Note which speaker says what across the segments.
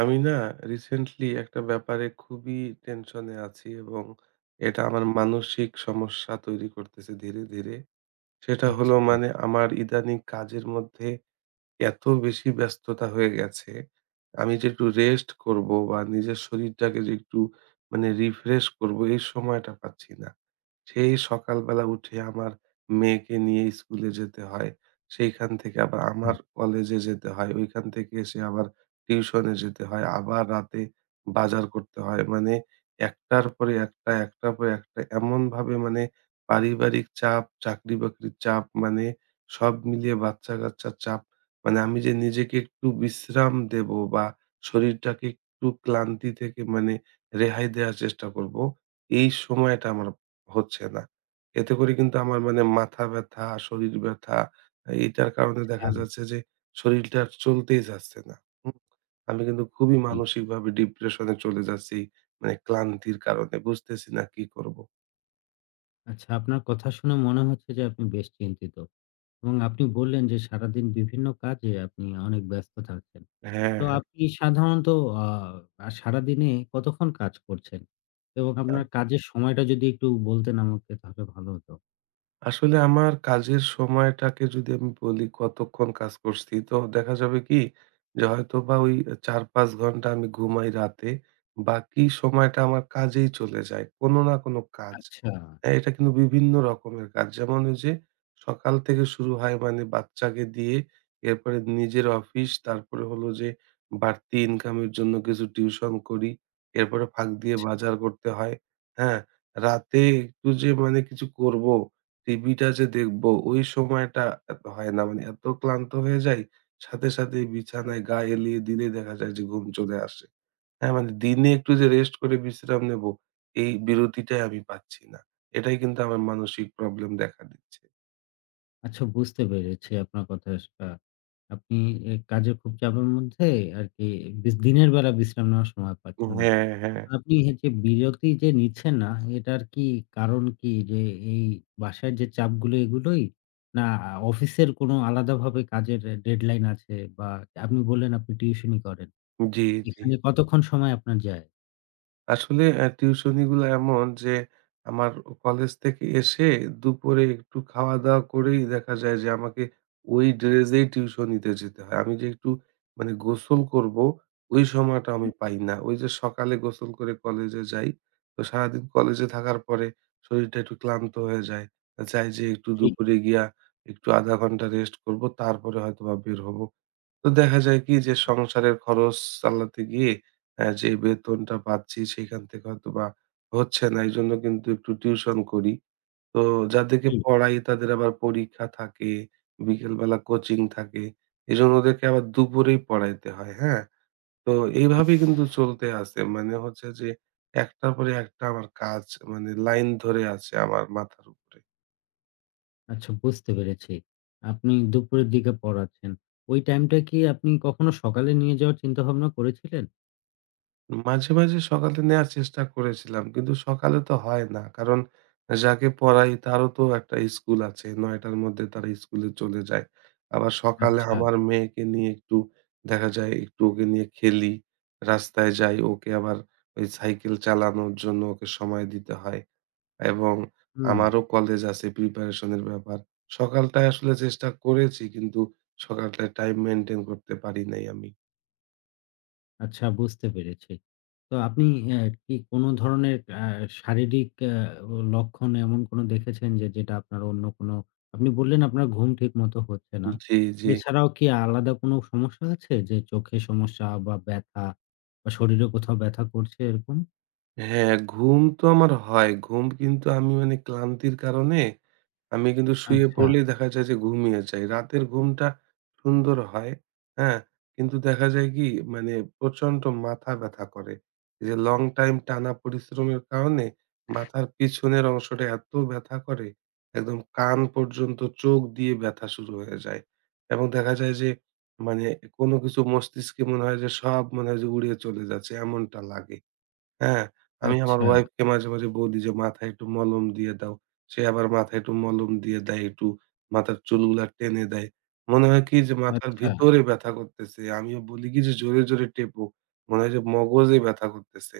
Speaker 1: আমি না রিসেন্টলি একটা ব্যাপারে খুবই টেনশনে আছি এবং এটা আমার মানসিক সমস্যা তৈরি করতেছে ধীরে ধীরে। সেটা হলো
Speaker 2: আচ্ছা,
Speaker 1: আমার ইদানিং কাজের মধ্যে এত বেশি ব্যস্ততা হয়ে গেছে। আমি যে একটু রেস্ট করব বা নিজের শরীরটাকে যে একটু রিফ্রেশ করব এই সময়টা পাচ্ছি না। সেই সকালবেলা উঠে আমার মেয়েকে নিয়ে স্কুলে যেতে হয়। সেইখান থেকে আবার আমার কলেজে যেতে হয়। ওইখান থেকে এসে আবার টিউশনে যেতে হয়। আবার রাতে বাজার করতে হয়। একটার পরে একটা, একটার পরে একটা এমনভাবে পারিবারিক চাপ, চাকরি-বাকরির চাপ, সব মিলিয়ে বাচ্চা-কাচ্চার চাপ। আমি যে নিজেকে একটু বিশ্রাম দেবো বা শরীরটাকে একটু ক্লান্তি থেকে রেহাই দেয়ার চেষ্টা করব, এই সময়টা আমার হচ্ছে না। এতে করে কিন্তু আমার মাথা ব্যথা, শরীর ব্যথা, এটার কারণে
Speaker 2: আচ্ছা,
Speaker 1: দেখা যাচ্ছে
Speaker 2: আচ্ছা,
Speaker 1: যে শরীরটা আর চলতেই যাচ্ছে না। হুম? আমি কিন্তু খুবই
Speaker 2: জি।
Speaker 1: মানসিকভাবে ডিপ্রেশনে চলে যাচ্ছি। ক্লান্তির কারণে বুঝতেছি না কি করব?
Speaker 2: আচ্ছা, আপনার কথা শুনে মনে হচ্ছে যে আপনি বেশ চিন্তিত। এবং আপনি বললেন যে সারাদিন বিভিন্ন কাজে আপনি অনেক ব্যস্ত থাকছেন।
Speaker 1: হ্যাঁ,
Speaker 2: তো আপনি সাধারণত আ আ সারাদিনে কতক্ষণ কাজ করছেন? এবং
Speaker 1: হ্যাঁ।
Speaker 2: আপনার কাজের সময়টা যদি একটু বলতেন আমাকে তাহলে ভালো হতো।
Speaker 1: আসলে আমার কাজের সময়টাকে যদি আমি বলি কতক্ষণ কাজ করছি, তো দেখা যাবে কি, যে হয়তো বা ওই ৪-৫ ঘন্টা আমি ঘুমাই রাতে। বাকি সময়টা আমার কাজেই চলে যায়। কোনো না কোনো কাজ।
Speaker 2: আচ্ছা,
Speaker 1: হ্যাঁ, এটা কিন্তু বিভিন্ন রকমের কাজ। যেমন ওই যে সকাল থেকে শুরু হয়, বাচ্চাকে দিয়ে, এরপরে নিজের অফিস, তারপরে হলো যে বাড়তি ইনকামের জন্য কিছু টিউশন করি। এরপরে ফাঁক দিয়ে
Speaker 2: আচ্ছা,
Speaker 1: বাজার করতে হয়। হ্যাঁ? রাতে একটু যে কিছু করবো, টিভিটা যে দেখবো, ওই সময়টা এত হয় না। এত ক্লান্ত হয়ে যাই, সাথে সাথেই
Speaker 2: আচ্ছা,
Speaker 1: বিছানায় গা এলিয়ে দিলেই দেখা যায় যে ঘুম চলে আসে। হ্যাঁ, দিনে একটু যে রেস্ট করে বিশ্রাম নেবো, এই বিরতিটাই আমি পাচ্ছি না। এটাই কিন্তু আমার মানসিক প্রবলেম দেখা দিচ্ছে।
Speaker 2: আচ্ছা বুঝতে পেরেছি আপনার কথা সা আপনি এ কাজের খুব চাপের মধ্যে আরকি দিনের বেলা বিশ্রাম নেওয়ার সময় পাচ্ছেন না।
Speaker 1: হ্যাঁ, হ্যাঁ।
Speaker 2: আপনি এই যে বিরতি যে নিচ্ছেন না, এটার কি কারণ কি? যে এই বাসার যে চাপগুলো এগুলোই? না অফিসের কোনো আলাদাভাবে কাজের ডেডলাইন আছে বা আপনি বললেন আপনি টিউশনি করেন।
Speaker 1: জি, জি।
Speaker 2: এখানে কতক্ষণ সময় আপনার যায়?
Speaker 1: আসলে টিউশনিগুলো এমন যে আমার কলেজ থেকে এসে দুপুরে একটু খাওয়া-দাওয়া করেই দেখা যায় যে আমাকে ওই ড্রেসেই টিউশনিতে যেতে হয়। আমি যে একটু গোসল করব, ওই সময়টা আমি পাই
Speaker 2: আচ্ছা।
Speaker 1: না। ওই যে সকালে গোসল করে কলেজে যাই। তো সারাদিন কলেজে থাকার পরে শরীরটা একটু ক্লান্ত হয়ে যায়। চাই যে একটু
Speaker 2: জি,
Speaker 1: দুপুরে গিয়া একটু ০.৫ ঘন্টা রেস্ট করব। তারপরে হয়তোবা বের হব। তো দেখা যায় কি, যে সংসারের খরচ চালাতে গিয়ে যে বেতনটা পাচ্ছি সেখান থেকে হয়তোবা হচ্ছে না। এইজন্য কিন্তু একটু টিউশন করি। তো যাদেরকে
Speaker 2: জি।
Speaker 1: পড়াই তাদের আবার পরীক্ষা থাকে, বিকেলবেলা কোচিং থাকে। এজন্য ওদেরকে আবার দুপুরেই পড়াইতে হয়, হ্যাঁ? তো এইভাবেই কিন্তু চলতে আছে। হচ্ছে যে একটার পরে একটা আমার কাজ লাইন ধরে আছে আমার মাথার উপরে।
Speaker 2: আচ্ছা বুঝতে পেরেছি। আপনি দুপুরের দিকে পড়াচ্ছেন। ওই টাইমটা কি আপনি কখনো সকালে নিয়ে যাওয়ার চিন্তাভাবনা করেছিলেন?
Speaker 1: মাঝে মাঝে সকালে নেয়ার চেষ্টা করেছিলাম। কিন্তু সকালে তো হয় না। কারণ যাকে পড়াই তারও তো একটা স্কুল আছে। ৯ টার মধ্যে তারা স্কুলে চলে যায়। আবার সকালে
Speaker 2: আচ্ছা,
Speaker 1: আমার মেয়েকে নিয়ে একটু দেখা যায়, একটু ওকে নিয়ে খেলি, রাস্তায় যাই। ওকে আবার ওই সাইকেল চালানোর জন্য ওকে সময় দিতে হয়, এবং
Speaker 2: হুম।
Speaker 1: আমারও কলেজ আছে, প্রিপারেশন এর ব্যাপার। সকালটায় আসলে চেষ্টা করেছি কিন্তু সকালটায় টাইম মেইনটেইন করতে পারি নাই আমি।
Speaker 2: আচ্ছা বুঝতে পেরেছি। তো আপনি অ্যা কি কোনো ধরনের শারীরিক লক্ষণ এমন কোনো দেখেছেন যে যেটা আপনার অন্য কোনো আপনি বললেন আপনার ঘুম ঠিকমতো হচ্ছে না।
Speaker 1: জি, জি।
Speaker 2: এছাড়াও কি আলাদা কোনো সমস্যা আছে যে চোখে সমস্যা বা ব্যথা বা শরীরে কোথাও ব্যথা করছে এরকম?
Speaker 1: হ্যাঁ, ঘুম তো আমার হয়। ঘুম কিন্তু আমি ক্লান্তির কারণে আমি কিন্তু শুয়ে
Speaker 2: আচ্ছা,
Speaker 1: পড়লেই দেখা যায় যে ঘুমিয়ে যাই। রাতের ঘুমটা সুন্দর হয়, হ্যাঁ? কিন্তু দেখা যায় কি, মানে প্রচন্ড মাথা ব্যথা করে। এই যে লং টাইম টানা পরিশ্রমের কারণে মাথার পিছনের অংশটা এত ব্যথা করে, একদম কান পর্যন্ত চোখ দিয়ে ব্যথা শুরু হয়ে যায়। এবং দেখা যায় যে মানে কোনো কিছু মস্তিষ্কে মনে হয় যে, সব মনে হয় যে উড়িয়ে চলে যাচ্ছে, এমনটা লাগে। হ্যাঁ, আমি আমার
Speaker 2: আচ্ছা,
Speaker 1: ওয়াইফকে মাঝে মাঝে বলি যে, "মাথায় একটু মলম দিয়ে দাও।" সে আবার মাথায় একটু মলম দিয়ে দেয়, একটু মাথার চুলগুলা টেনে দেয়। মনে হয় কি যে মাথার
Speaker 2: আচ্ছা,
Speaker 1: ভিতরে ব্যথা করতেছে। আমিও বলি কি যে, "জোরে জোরে টেপো।" মনে হয় যে মগজে ব্যথা করতেছে।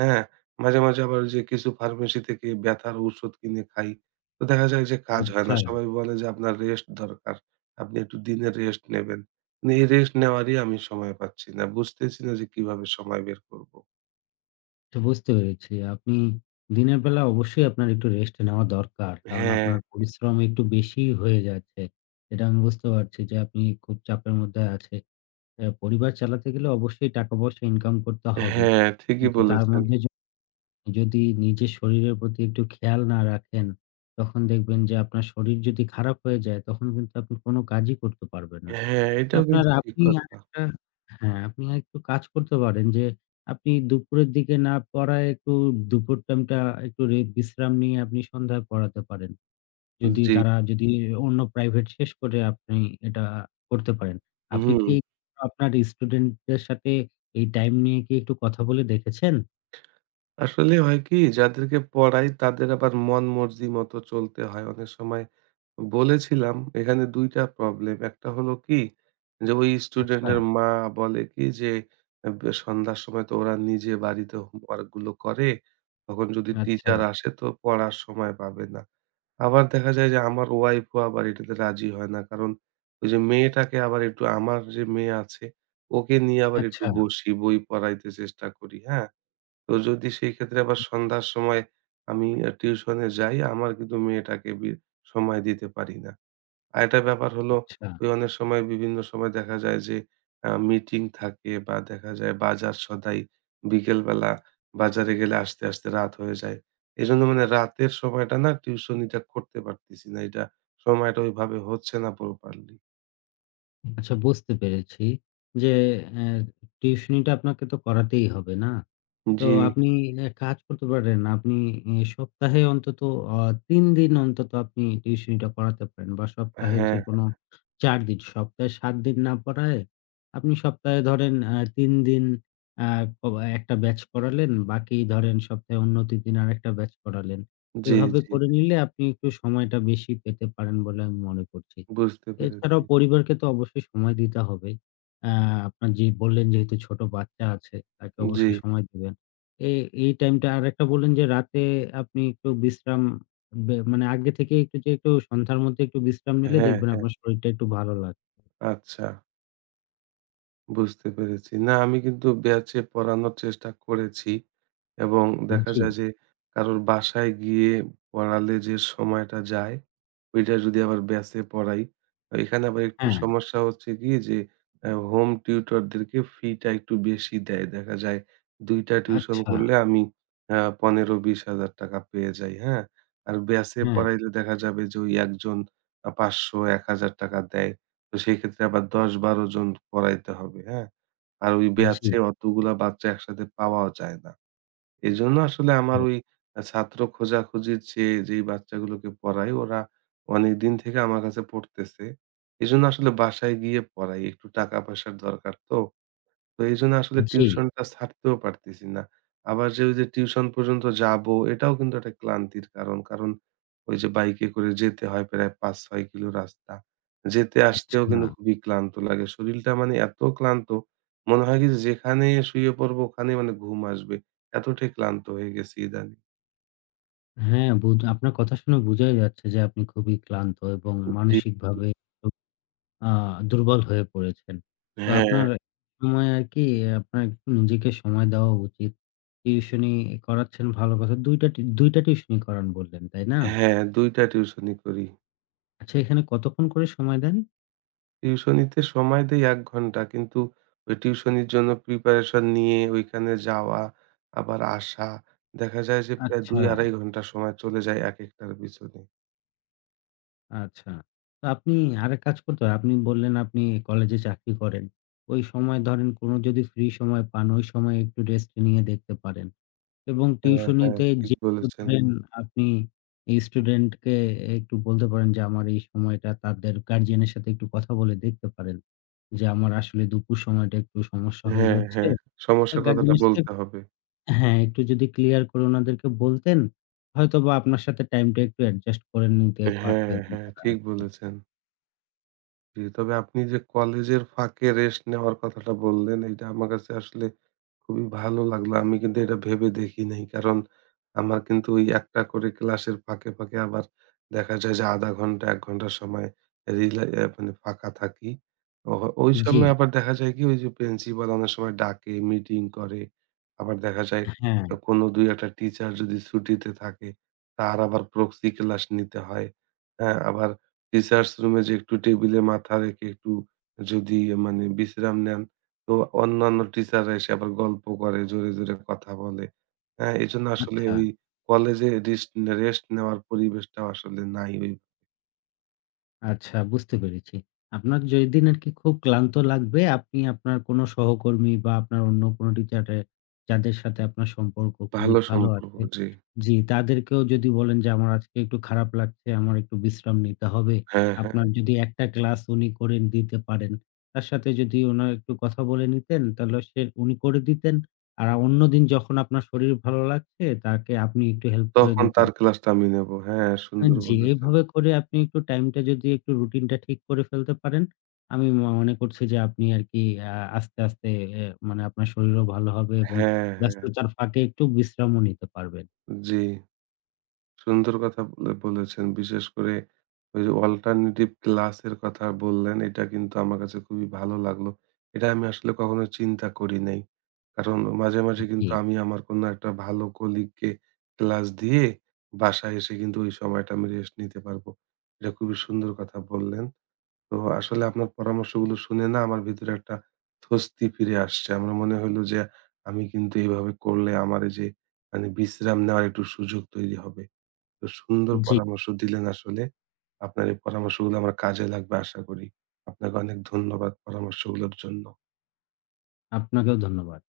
Speaker 1: হ্যাঁ? মাঝে মাঝে আবার যে কিছু ফার্মেসি থেকে ব্যথার ঔষধ কিনে খাই। তো দেখা যায় যে কাজ হয় না।
Speaker 2: আচ্ছা।
Speaker 1: সবাই বলে যে, "আপনার রেস্ট দরকার। আপনি একটু দিনে রেস্ট নেবেন।" কিন্তু এই রেস্ট নেওয়ারই আমি সময় পাচ্ছি না। বুঝতেছি না যে কিভাবে সময় বের করব।
Speaker 2: আচ্ছা বুঝতে পেরেছি। আপনি দিনের বেলা অবশ্যই আপনার একটু রেস্ট নেওয়া দরকার। কারণ
Speaker 1: হ্যাঁ।
Speaker 2: আপনার পরিশ্রম একটু বেশিই হয়ে যাচ্ছে। এটা আমি বুঝতে পারছি যে আপনি খুব চাপের মধ্যে আছে। পরিবার চালাতে গেলে অবশ্যই টাকা-পয়সা ইনকাম করতে হবে।
Speaker 1: হ্যাঁ, ঠিকই
Speaker 2: কিন্তু তার
Speaker 1: বলেছেন।
Speaker 2: মধ্যে যদি নিজের শরীরের প্রতি একটু খেয়াল না রাখেন, তখন দেখবেন যে আপনার শরীর যদি খারাপ হয়ে যায়, তখন কিন্তু আপনি কোন কাজই করতে পারবেন না।
Speaker 1: হ্যাঁ, এটাও
Speaker 2: আপনার
Speaker 1: কিন্তু ঠিক
Speaker 2: আপনি
Speaker 1: কথা।
Speaker 2: আরেকটা হ্যাঁ, আপনি আরেকটু কাজ করতে পারেন যে, আপনি দুপুরের দিকে না পড়ায় একটু দুপুর টাইমটা একটু বিশ্রাম নিয়ে আপনি সন্ধ্যায় পড়াতে পারেন। যদি
Speaker 1: জি।
Speaker 2: তারা যদি অন্য প্রাইভেট শেষ করে আপনি এটা করতে পারেন। আপনি
Speaker 1: হুম।
Speaker 2: কি আপনার স্টুডেন্টদের সাথে এই টাইম নিয়ে কি একটু কথা বলে দেখেছেন?
Speaker 1: আসলে হয় কি, যাদেরকে পড়াই তাদের আবার মন মর্জি মতো চলতে হয়। অনেক সময় বলেছিলাম, এখানে ২ টা প্রবলেম। একটা হলো কি, যে ওই
Speaker 2: আচ্ছা,
Speaker 1: স্টুডেন্টের মা বলে কি যে, আ বে সন্ধ্যার সময় তো ওরা নিজে বাড়িতে হোমওয়ার্ক গুলো করে। তখন যদি
Speaker 2: আচ্ছা,
Speaker 1: টিচার আসে তো পড়ার সময় পাবে না। আবার দেখা যায় যে আমার ওয়াইফও আবার এটাতে রাজি হয় না। কারণ ওই যে মেয়েটাকে আবার একটু, আমার যে মেয়ে আছে ওকে নিয়ে আবার একটু
Speaker 2: আচ্ছা,
Speaker 1: বসি, বই পড়াইতে চেষ্টা করি, হ্যাঁ? তো যদি সেই ক্ষেত্রে আবার সন্ধ্যার সময় আমি টিউশনে যাই, আমার কিন্তু মেয়েটাকে সময় দিতে পারি না। আরেকটা ব্যাপার হলো
Speaker 2: আচ্ছা,
Speaker 1: ওই অনেক সময়, বিভিন্ন সময় দেখা যায় যে মিটিং থাকে বা দেখা যায় বাজার সদাই, বিকেলবেলা বাজারে গেলে আসতে আসতে রাত হয়ে যায়। এজন্য রাতের সময়টা না টিউশনিটা করতে পারতেছি না। এটা, সময়টা ওইভাবে হচ্ছে না প্রপারলি।
Speaker 2: আচ্ছা বুঝতে পেরেছি যে, অ্যা টিউশনিটা আপনাকে তো করাতেই হবে, না? তো
Speaker 1: জি,
Speaker 2: আপনি এক কাজ করতে পারেন। আপনি এ সপ্তাহে অন্তত অ ৩ দিন অন্তত আপনি টিউশনিটা করাতে পারেন বা সপ্তাহে
Speaker 1: হ্যাঁ,
Speaker 2: যেকোনো ৪ দিন। সপ্তাহে ৭ দিন না পড়ায় আপনি সপ্তাহে ধরেন ৩ দিন আ ক একটা ব্যাচ করালেন, বাকি ধরেন সপ্তাহে অন্য ৩ দিন আরেকটা ব্যাচ করালেন।
Speaker 1: জি,
Speaker 2: এভাবে
Speaker 1: জি।
Speaker 2: করে নিলে আপনি একটু সময়টা বেশি পেতে পারেন বলে আমি মনে করছি।
Speaker 1: বুঝতে পেরেছি।
Speaker 2: এছাড়াও পরিবারকে তো অবশ্যই সময় দিতে হবে। আ আপনার যে বললেন যেহেতু ছোট বাচ্চা আছে, তাকে
Speaker 1: জি,
Speaker 2: অবশ্যই সময় দিবেন। এ এই টাইমটা আরেকটা বললেন যে রাতে আপনি একটু বিশ্রাম মানে আগে থেকে একটু যে একটু সন্ধ্যার মধ্যে একটু বিশ্রাম নিলে
Speaker 1: হ্যাঁ,
Speaker 2: দেখবেন
Speaker 1: হ্যাঁ।
Speaker 2: আপনার শরীরটা একটু ভালো লাগবে।
Speaker 1: আচ্ছা। বুঝতে পেরেছি। না, আমি কিন্তু ব্যাচে পড়ানোর চেষ্টা করেছি। এবং দেখা
Speaker 2: জি,
Speaker 1: যায় যে কারোর বাসায় গিয়ে পড়ালে যে সময়টা যায়, ওইটা যদি আবার ব্যাচে পড়াই, এখানে আবার একটু
Speaker 2: হ্যাঁ,
Speaker 1: সমস্যা হচ্ছে কি যে হোম টিউটরদেরকে ফিটা একটু বেশি দেয়। দেখা যায় ২ টা টিউশন
Speaker 2: আচ্ছা,
Speaker 1: করলে আমি আ ১৫,০০০-২০,০০০ টাকা পেয়ে যাই, হ্যাঁ? আর ব্যাচে
Speaker 2: হ্যাঁ,
Speaker 1: পড়াইলে দেখা যাবে যে ওই একজন ৫০০-১,০০০ টাকা দেয়। তো সেক্ষেত্রে আবার ১০-১২ জন পড়াইতে হবে, হ্যাঁ? আর ওই
Speaker 2: জি,
Speaker 1: ব্যাচে অতগুলা বাচ্চা একসাথে পাওয়াও যায় না। এজন্য আসলে আমার
Speaker 2: ও
Speaker 1: ওই আ ছাত্র খোঁজাখুঁজির চেয়ে যেই বাচ্চাগুলোকে পড়াই ওরা অনেকদিন থেকে আমার কাছে পড়তেছে। এজন্য আসলে বাসায় গিয়ে পড়াই। একটু টাকা পয়সার দরকার তো। তো এইজন্য আসলে
Speaker 2: জি,
Speaker 1: টিউশনটা ছাড়তেও পারতেছি না। আবার যে ওই যে টিউশন পর্যন্ত যাবো এটাও কিন্তু একটা ক্লান্তির কারণ। কারণ ওই যে বাইকে করে যেতে হয় প্রায় ৫-৬ কিলো রাস্তা। যেতে আসতেও
Speaker 2: আচ্ছা।
Speaker 1: কিন্তু খুবই ক্লান্ত লাগে। শরীরটা এত ক্লান্ত, মনে হয় কি যে যেখানে শুয়ে পড়বো ওখানেই ঘুম আসবে। এতটাই ক্লান্ত হয়ে গেছি ইদানিং।
Speaker 2: হ্যাঁ, আপনার কথা শুনে বোঝাই যাচ্ছে যে আপনি খুবই ক্লান্ত এবং
Speaker 1: জি, জি।
Speaker 2: মানসিকভাবে আ দুর্বল হয়ে পড়েছেন। তো
Speaker 1: হ্যাঁ।
Speaker 2: আপনার সময় আরকি আপনার একটু নিজেকে সময় দেওয়া উচিত। টিউশনি করাচ্ছেন ভালো কথা। ২ টা টিউশনি করান বললেন, তাই না?
Speaker 1: হ্যাঁ, ২ টা টিউশনি করি।
Speaker 2: আচ্ছা এখানে কতক্ষণ করে সময় দেন?
Speaker 1: টিউশনিতে সময় দেই ১ ঘন্টা। কিন্তু ওই টিউশনির জন্য প্রিপারেশন নিয়ে ওইখানে যাওয়া, আবার আসা, দেখা যায় যে প্রায়
Speaker 2: আচ্ছা,
Speaker 1: ২-২.৫ ঘন্টা সময় চলে যায় একেকটার পিছনে।
Speaker 2: আচ্ছা। তো আপনি আরেক কাজ করতে হয়। আপনি বললেন আপনি কলেজে চাকরি করেন। ওই সময় ধরেন কোন যদি ফ্রি সময় পান, ওই সময়ে একটু রেস্ট নিয়ে দেখতে পারেন। এবং
Speaker 1: হ্যাঁ, হ্যাঁ,
Speaker 2: টিউশনিতে
Speaker 1: ঠিক
Speaker 2: যেহেতু
Speaker 1: বলেছেন।
Speaker 2: ধরেন আপনি এই স্টুডেন্টকে একটু বলতে পারেন যে, আমার এই সময়টা তাদের গার্ডিয়ানের সাথে একটু কথা বলে দেখতে পারেন। যে আমার আসলে দুপুর সময়টা একটু সমস্যা হয়ে
Speaker 1: হ্যাঁ,
Speaker 2: যাচ্ছে।
Speaker 1: হ্যাঁ,
Speaker 2: হুম।
Speaker 1: সমস্যার কথাটা
Speaker 2: গার্ডিয়ানের সাথে
Speaker 1: বলতে হবে।
Speaker 2: হ্যাঁ, একটু যদি ক্লিয়ার করে ওনাদেরকে বলতেন, হয়তোবা আপনার সাথে টাইমটা একটু অ্যাডজাস্ট করে নিতে
Speaker 1: হ্যাঁ,
Speaker 2: পারতেন
Speaker 1: হ্যাঁ,
Speaker 2: তারা
Speaker 1: ঠিক
Speaker 2: আরকি।
Speaker 1: বলেছেন। জি, তবে আপনি যে কলেজের ফাঁকে রেস্ট নেওয়ার কথাটা বললেন, এটা আমার কাছে আসলে খুবই ভালো লাগলো। আমি কিন্তু এটা ভেবে দেখি নাই। কারণ আমার কিন্তু ওই একটা করে ক্লাসের ফাঁকে ফাঁকে আবার দেখা যায় যে ০.৫ ঘন্টা ১ ঘন্টা সময় রিলা অ্যা মানে ফাঁকা থাকি। ও ওই
Speaker 2: জি,
Speaker 1: সময় আবার দেখা যায় কি, ওই যে প্রিন্সিপাল অনেক সময় ডাকে, মিটিং করে। আবার দেখা যায়
Speaker 2: হ্যাঁ,
Speaker 1: কোনো ২-১ টা টিচার যদি ছুটিতে থাকে, তার আবার প্রক্সি ক্লাস নিতে হয়। হ্যাঁ? আবার রিসার্চ রুমে যে একটু টেবিলে মাথা রেখে একটু যদি বিশ্রাম নেন, তো অন্যান্য টিচাররা এসে আবার গল্প করে, জোরে জোরে কথা বলে। হ্যাঁ? এজন্য আসলে
Speaker 2: আচ্ছা।
Speaker 1: ওই কলেজে রেস্ট নেওয়ার পরিবেশটাও আসলে নাই। ওই
Speaker 2: আচ্ছা বুঝতে পেরেছি। আপনার যেদিন আরকি খুব ক্লান্ত লাগবে আপনি আপনার কোনো সহকর্মী বা আপনার অন্য কোনো টিচারে যাদের সাথে আপনার সম্পর্ক খুবই
Speaker 1: ভালো
Speaker 2: ভালো
Speaker 1: সম্পর্ক
Speaker 2: আছে
Speaker 1: জি।
Speaker 2: জি, তাদেরকেও যদি বলেন যে আমার আজকে একটু খারাপ লাগছে, আমার একটু বিশ্রাম নিতে হবে।
Speaker 1: হ্যাঁ, হ্যাঁ।
Speaker 2: আপনার যদি একটা ক্লাস উনি করে দিতে পারেন, তার সাথে যদি ওনার একটু কথা বলে নিতেন তাহলে সে উনি করে দিতেন। আর অন্যদিন যখন আপনার শরীর ভালো লাগছে তাকে আপনি একটু হেল্প করে
Speaker 1: তখন
Speaker 2: দিতেন।
Speaker 1: তার ক্লাসটা আমি নেব। হ্যাঁ, সুন্দর
Speaker 2: জি,
Speaker 1: বলেছেন।
Speaker 2: এভাবে করে আপনি একটু টাইমটা যদি একটু রুটিনটা ঠিক করে ফেলতে পারেন, আমি মনে করছি যে আপনি আরকি আ আস্তে, আস্তে এ মানে আপনার শরীরও ভালো হবে এবং
Speaker 1: হ্যাঁ, হ্যাঁ।
Speaker 2: ব্যস্ততার ফাঁকে একটু বিশ্রামও নিতে পারবেন।
Speaker 1: জি। সুন্দর কথা বলে বলেছেন। বিশেষ করে ওই যে অল্টারনেটিভ ক্লাসের কথা বললেন, এটা কিন্তু আমার কাছে খুবই ভালো লাগলো। এটা আমি আসলে কখনো চিন্তা করি নাই। কারণ মাঝে মাঝে
Speaker 2: জি,
Speaker 1: কিন্তু আমি আমার কোনো একটা ভালো কলিগকে ক্লাস দিয়ে বাসায় এসে কিন্তু ওই সময়টা আমি রেস্ট নিতে পারবো। এটা খুবই সুন্দর কথা বললেন। তো আসলে আপনার পরামর্শগুলো শুনে না আমার ভিতরে একটা স্বস্তি ফিরে আসছে। আমার মনে হইলো যে আমি কিন্তু এভাবে করলে আমার এই যে বিশ্রাম নেওয়ার একটু সুযোগ তৈরি হবে। তো সুন্দর
Speaker 2: জি,
Speaker 1: পরামর্শ দিলেন আসলে। আপনার এই পরামর্শগুলো আমার কাজে লাগবে আশা করি। আপনাকে অনেক ধন্যবাদ পরামর্শগুলোর জন্য।
Speaker 2: আপনাকেও ধন্যবাদ।